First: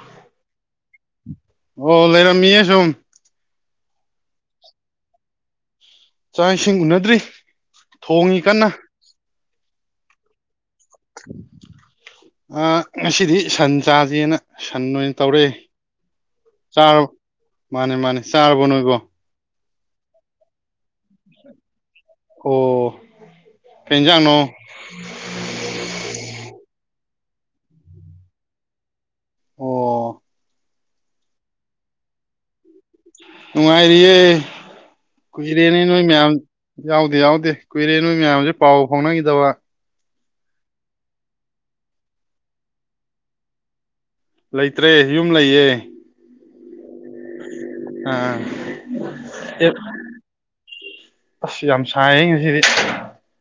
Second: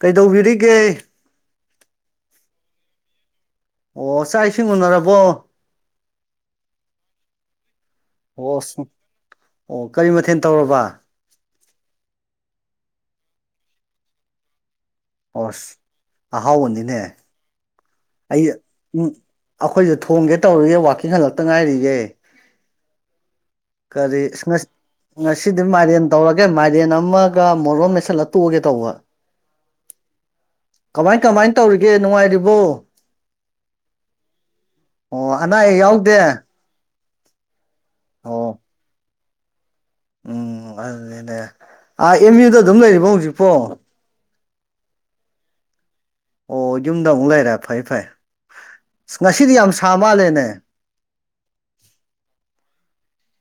ꯀꯩꯗꯧꯕꯤꯔꯤꯒꯦ꯫ ꯑꯣ ꯂꯩꯔꯝꯃꯤꯌꯦ ꯁꯨꯝ꯫ ꯑꯣ ꯆꯥꯛ ꯏꯁꯤꯡ ꯎꯅꯔꯕꯣ ꯆꯥꯛ ꯏꯁꯤꯡ ꯎꯅꯗ꯭ꯔꯤ꫰꫰ ꯊꯣꯡꯉꯤ ꯑꯣ ꯀꯟꯅ ꯁꯨꯝ ꯑꯣ ꯀꯔꯤ ꯃꯊꯦꯜ ꯇꯧꯔꯕ꯫ ꯑ ꯉꯁꯤꯗꯤ ꯁꯟ ꯆꯥꯥꯁꯦꯅ ꯁꯟ ꯑꯣꯏꯅ ꯇꯧ ꯑꯣꯁ ꯑꯍꯥꯎꯕꯅꯤꯅꯦ ꯆꯥꯔꯕ ꯃꯥꯅꯦ ꯃꯥꯅꯦ ꯑꯩ ꯆꯥꯔꯕꯣ ꯅꯣꯏꯕꯣ ꯎꯝ ꯑꯩꯈꯣꯏꯁꯨ ꯊꯣꯡꯒꯦ ꯇꯧꯔꯤꯌ‌ꯦ ꯋꯥꯀꯤꯡ ꯍꯜꯂꯛꯇ ꯉꯥꯏꯔꯤꯌ‌ꯦ ꯍꯣꯑꯣ꯫ ꯀꯔꯤ ꯏꯁ ꯉ ꯉꯁꯤꯗꯤ ꯃꯥꯏꯔꯦꯟ ꯇꯧꯔꯒꯦ ꯃꯥꯏꯔꯦꯟ ꯑꯃꯒ ꯃꯣꯔꯣꯟ ꯑꯃ ꯃꯩꯁꯠꯂ ꯇꯣꯛꯑꯒꯦ ꯇꯧꯕ꯫ ꯑꯣ꯫ ꯀꯃꯥꯏꯟ ꯀꯃꯥꯏꯟ ꯇꯧꯔꯤꯒꯦ ꯅꯨꯡꯉꯥꯏꯔꯤꯕꯣ꯫ ꯅꯨꯡꯉꯥꯏꯔꯤꯌꯦ ꯑꯣ ꯑꯅꯥ ꯑꯌꯦꯛ ꯀꯨꯏꯔꯦꯅꯦ ꯅꯣꯏ ꯌꯥꯎꯗꯦ ꯃꯌꯥꯝ ꯌꯥꯎꯗꯦ ꯌꯥꯎꯗꯦ ꯀꯨꯏꯔꯦ ꯅꯣꯏ ꯃꯌꯥꯝꯁꯦ ꯑꯣ ꯄꯥꯎ ꯐꯥꯎꯅꯈꯤꯗꯕ ꯎꯝ ꯑꯗꯨꯅꯦ ꯑꯥ ꯑꯦꯝ ꯌꯨꯗ ꯑꯗꯨꯝ ꯂꯩꯔꯤꯕꯣ ꯍꯧꯖꯤꯛꯐꯣ ꯂꯩꯇ꯭ꯔꯦ ꯌꯨꯝ ꯂꯩꯌꯦ ꯑꯣ ꯌꯨꯝꯗ ꯑꯃꯨꯛ ꯂꯩꯔꯦ ꯐꯩ ꯐꯩ ꯑꯥ ꯑꯁ ꯉꯁꯤꯗꯤ ꯑꯦ ꯌꯥꯝ ꯁꯥ ꯃꯥꯜꯂꯦꯅꯦ ꯑꯁ ꯌꯥꯝ ꯁꯥꯏꯌꯦ ꯉꯁꯤꯗꯤ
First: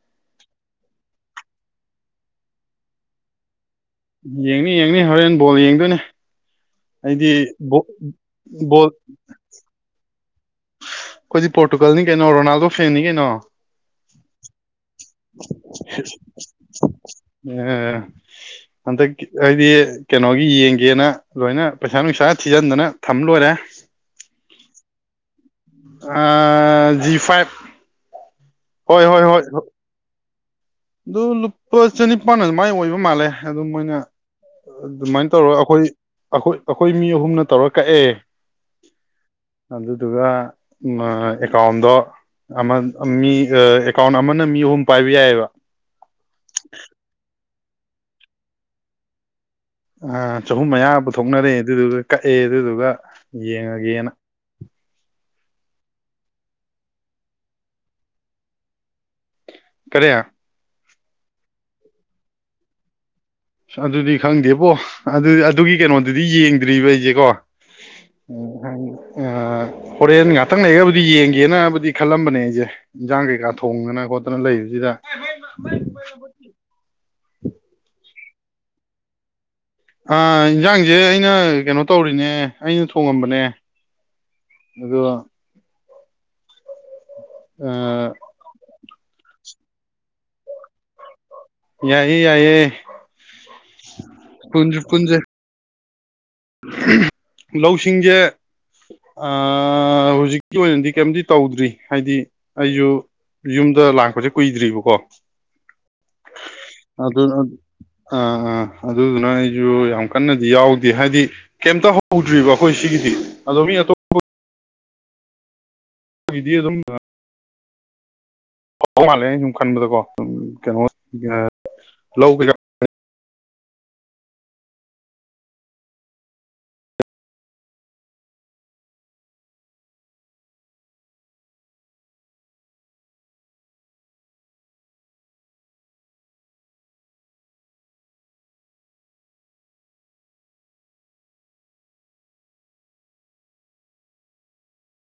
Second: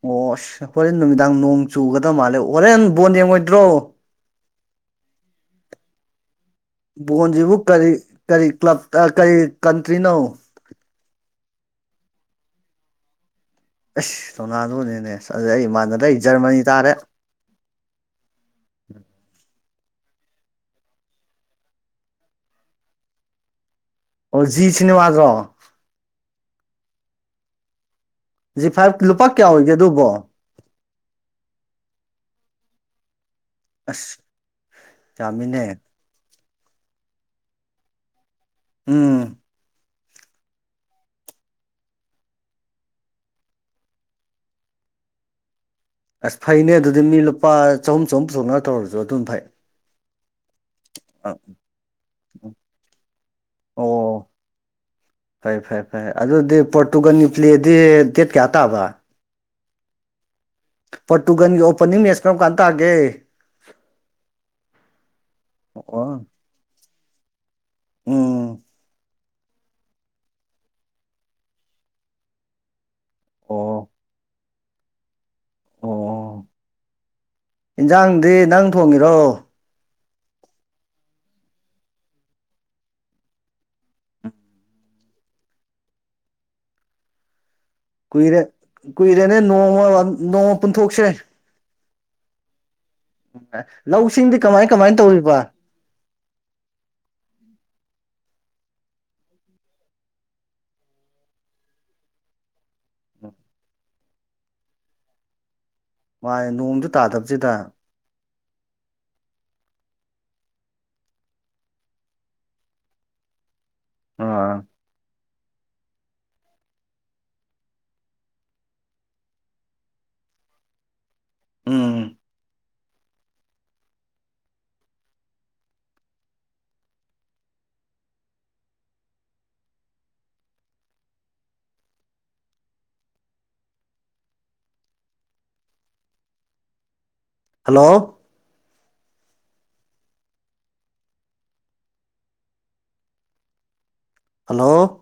ꯑꯣ ꯑꯁ ꯍꯣꯔꯦꯟ ꯅꯨꯃꯤꯗꯥꯡ ꯅꯣꯡ ꯆꯨꯒꯗꯕ ꯃꯥꯜꯂꯦ ꯍꯣꯔꯦꯟ ꯕꯣꯟ ꯌꯦꯡꯉꯣꯏꯗ꯭ꯔꯣ ꯌꯦꯡꯅꯤ ꯌꯦꯡꯅꯤ ꯍꯣꯔꯦꯟ ꯕꯣꯜ ꯌꯦꯡꯗꯣꯏꯅꯦ ꯑꯩꯗꯤ ꯕꯣꯟꯁꯤꯕꯨ ꯕꯣ ꯀꯔꯤ ꯀꯔꯤ ꯕꯣꯜ ꯀ꯭ꯂꯕꯇ ꯀꯔꯤ ꯀꯟꯇ꯭ꯔꯤꯅꯣ ꯑꯩꯈꯣꯏꯗꯤ ꯄꯣꯔꯇꯨꯒꯜꯅꯤ ꯀꯩꯅꯣ ꯔꯣꯅꯥꯜꯗꯣ ꯐꯦꯟꯅꯤ ꯀꯩꯅꯣ ꯑꯦꯁ ꯇꯣꯅꯥꯗꯨꯣꯅꯦꯅꯦ ꯑꯁ ꯑꯩ ꯏꯃꯥꯟꯅꯔꯦ ꯑꯩ ꯖꯔꯃꯅꯤ ꯇꯥꯔꯦ ꯎ ꯑꯗ ꯑꯩꯗꯤ ꯀꯩꯅꯣꯒꯤ ꯌꯦꯡꯒꯦꯅ ꯂꯣꯏꯅ ꯄꯩꯁꯥ ꯅꯨꯡꯁꯥ ꯊꯤꯖꯤꯟꯗꯅ ꯊꯝ ꯂꯣꯏꯔꯦ ꯑꯣ ꯖꯤ ꯁꯤꯅꯦꯃꯒꯣ ꯖꯤ ꯐꯥꯏꯚ ꯁꯤ ꯍꯣꯏ ꯐꯥꯏꯚ ꯍꯣꯏ ꯂꯨꯄꯥ ꯍꯣꯏ ꯀꯌꯥ ꯑꯣꯏꯒꯦ ꯑꯗꯨꯕꯣ ꯑꯗꯨ ꯂꯨꯄꯥ ꯆꯅꯤꯄꯥꯟ ꯑꯗꯨꯃꯥꯏꯅ ꯑꯣꯏꯕ ꯃꯥꯜꯂꯦ ꯑꯗꯨ ꯃꯣꯏꯅ ꯑꯁ ꯑꯗꯨꯃꯥꯏꯅ ꯇꯧꯔꯒ ꯌꯥꯝꯃꯤꯅꯦ ꯑꯩꯈꯣꯏ ꯑꯩꯈꯣꯏ ꯑꯩꯈꯣꯏ ꯃꯤ ꯑꯍꯨꯝꯅ ꯇꯧꯔ ꯀꯛꯑꯦ ꯎꯝ ꯑꯗꯨꯗꯨꯒ ꯑꯦꯀꯥꯎꯟꯗꯣ ꯃꯤ ꯑꯦꯀꯥꯎꯟ ꯑꯃꯅ ꯃꯤ ꯑꯍꯨꯝ ꯄꯥꯏꯕ ꯌꯥꯏꯌꯦꯕ ꯑꯁ ꯐꯩꯅꯦ ꯑꯗꯨꯗꯤ ꯃꯤ ꯂꯨꯄꯥ ꯆꯍꯨꯝ ꯆꯍꯨꯝ ꯄꯨꯊꯣꯛꯅꯕ ꯇꯧꯔꯁꯨ ꯑꯗꯨꯝ ꯐꯩ ꯑ ꯆꯍꯨꯝ ꯃꯌꯥ ꯄꯨꯊꯣꯛꯅꯔꯦ ꯑꯗꯨꯗꯨꯒ ꯀꯛꯑꯦ ꯑꯗꯨꯗꯨꯒ ꯌꯦꯡꯉꯒꯦꯅ ꯐꯔ ꯐꯔꯦ ꯐꯔꯩ ꯑꯗꯨꯗꯤ ꯄꯣꯔꯇꯨꯒꯜ ꯄ꯭ꯂꯦꯗꯤ ꯗꯦꯠ ꯀꯌꯥ ꯇꯥꯕ ꯀꯔꯤ ꯄꯣ ꯇꯨꯒꯟꯒꯤ ꯑꯣꯄꯅꯤꯡ ꯃꯦꯁ ꯀꯔꯝ ꯀꯥꯟ ꯇꯥꯑꯒꯦ ꯑ ꯑꯗꯨꯗꯤ ꯈꯪꯗꯦꯕꯣ ꯑꯗꯨ ꯑꯗꯨꯒꯤ ꯑꯣ ꯀꯩꯅꯣꯗꯨꯗꯤ ꯌꯦꯡꯗ꯭ꯔꯤꯕ ꯑꯩꯁꯦꯀꯣ ꯎꯝ ꯍꯥꯏ ꯍꯣꯔꯦꯟ ꯉꯥꯛꯇꯪ ꯂꯩꯒꯕꯨꯗꯤ ꯌꯦꯡꯒꯦꯅꯕꯨꯗꯤ ꯈꯜꯂꯝꯕꯅꯦ ꯑꯩꯁꯦ ꯏꯟꯁꯥꯡ ꯀꯩꯀꯥ ꯑꯣ ꯊꯣꯡꯗꯅ ꯈꯣꯠꯇꯅ ꯂꯩꯕꯁꯤꯗ ꯑꯣ ꯏꯟꯖꯥꯡꯗꯤ ꯅꯪ ꯊꯣꯡꯉꯤꯔꯣ ꯏꯟꯁꯥꯡꯁꯦ ꯑꯩꯅ ꯀꯩꯅꯣ ꯇꯧꯔꯤꯅꯦ ꯑꯩꯅ ꯊꯣꯡꯉꯝꯕꯅꯦ ꯑꯗꯨꯒ ꯑ ꯀꯨꯏꯔꯦ ꯀꯨꯏꯔꯦꯅꯦ ꯅꯣꯡꯃ ꯅꯣꯡꯃ ꯄꯨꯟꯊꯣꯛꯁ꯭ꯔꯦ ꯌꯥꯏꯌꯦ ꯌꯥꯏꯌꯦ ꯎ ꯂꯧꯁꯤꯡꯗꯤ ꯀꯃꯥꯏ ꯄꯨꯟꯁꯨ ꯀꯃꯥꯏꯅ ꯄꯨꯟꯁꯦ ꯇꯧꯔꯤꯕ ꯂꯧꯁꯤꯡꯁꯦ ꯑ ꯍꯧꯖꯤꯛꯀꯤ ꯑꯣꯏꯅꯗꯤ ꯀꯩꯝꯗꯤ ꯇꯧꯗ꯭ꯔꯤ ꯍꯥꯏꯗꯤ ꯑꯩꯁꯨ ꯌꯨꯝꯗ ꯂꯥꯛꯄꯁꯦ ꯀꯨꯏꯗ꯭ꯔꯤꯕꯀꯣ ꯃꯥ ꯅꯣꯡꯗꯨ ꯑꯗꯨ ꯇꯥꯗꯕꯁꯤꯗ ꯑꯥ ꯑꯥ ꯑꯗꯨꯗꯨꯅ ꯑꯩꯁꯨ ꯌꯥꯝ ꯀꯟꯅꯗꯤ ꯌꯥꯎꯗꯦ ꯍꯥꯏꯗꯤ ꯀꯩꯝꯇ ꯍꯧꯗ꯭ꯔꯤꯕ ꯑꯩꯈꯣꯏ ꯁꯤꯒꯤꯗꯤ ꯑꯗꯣ ꯃꯤ ꯑꯇꯣꯞꯄ ꯑꯥ ꯏ ꯑꯗꯨꯝ ꯄꯥꯎ ꯃꯥꯜꯂꯦ ꯁꯨꯝ ꯈꯟꯕꯗꯀꯣ ꯀꯩꯅꯣ ꯎꯝ ꯍꯜꯂꯣ ꯍꯜꯂꯣ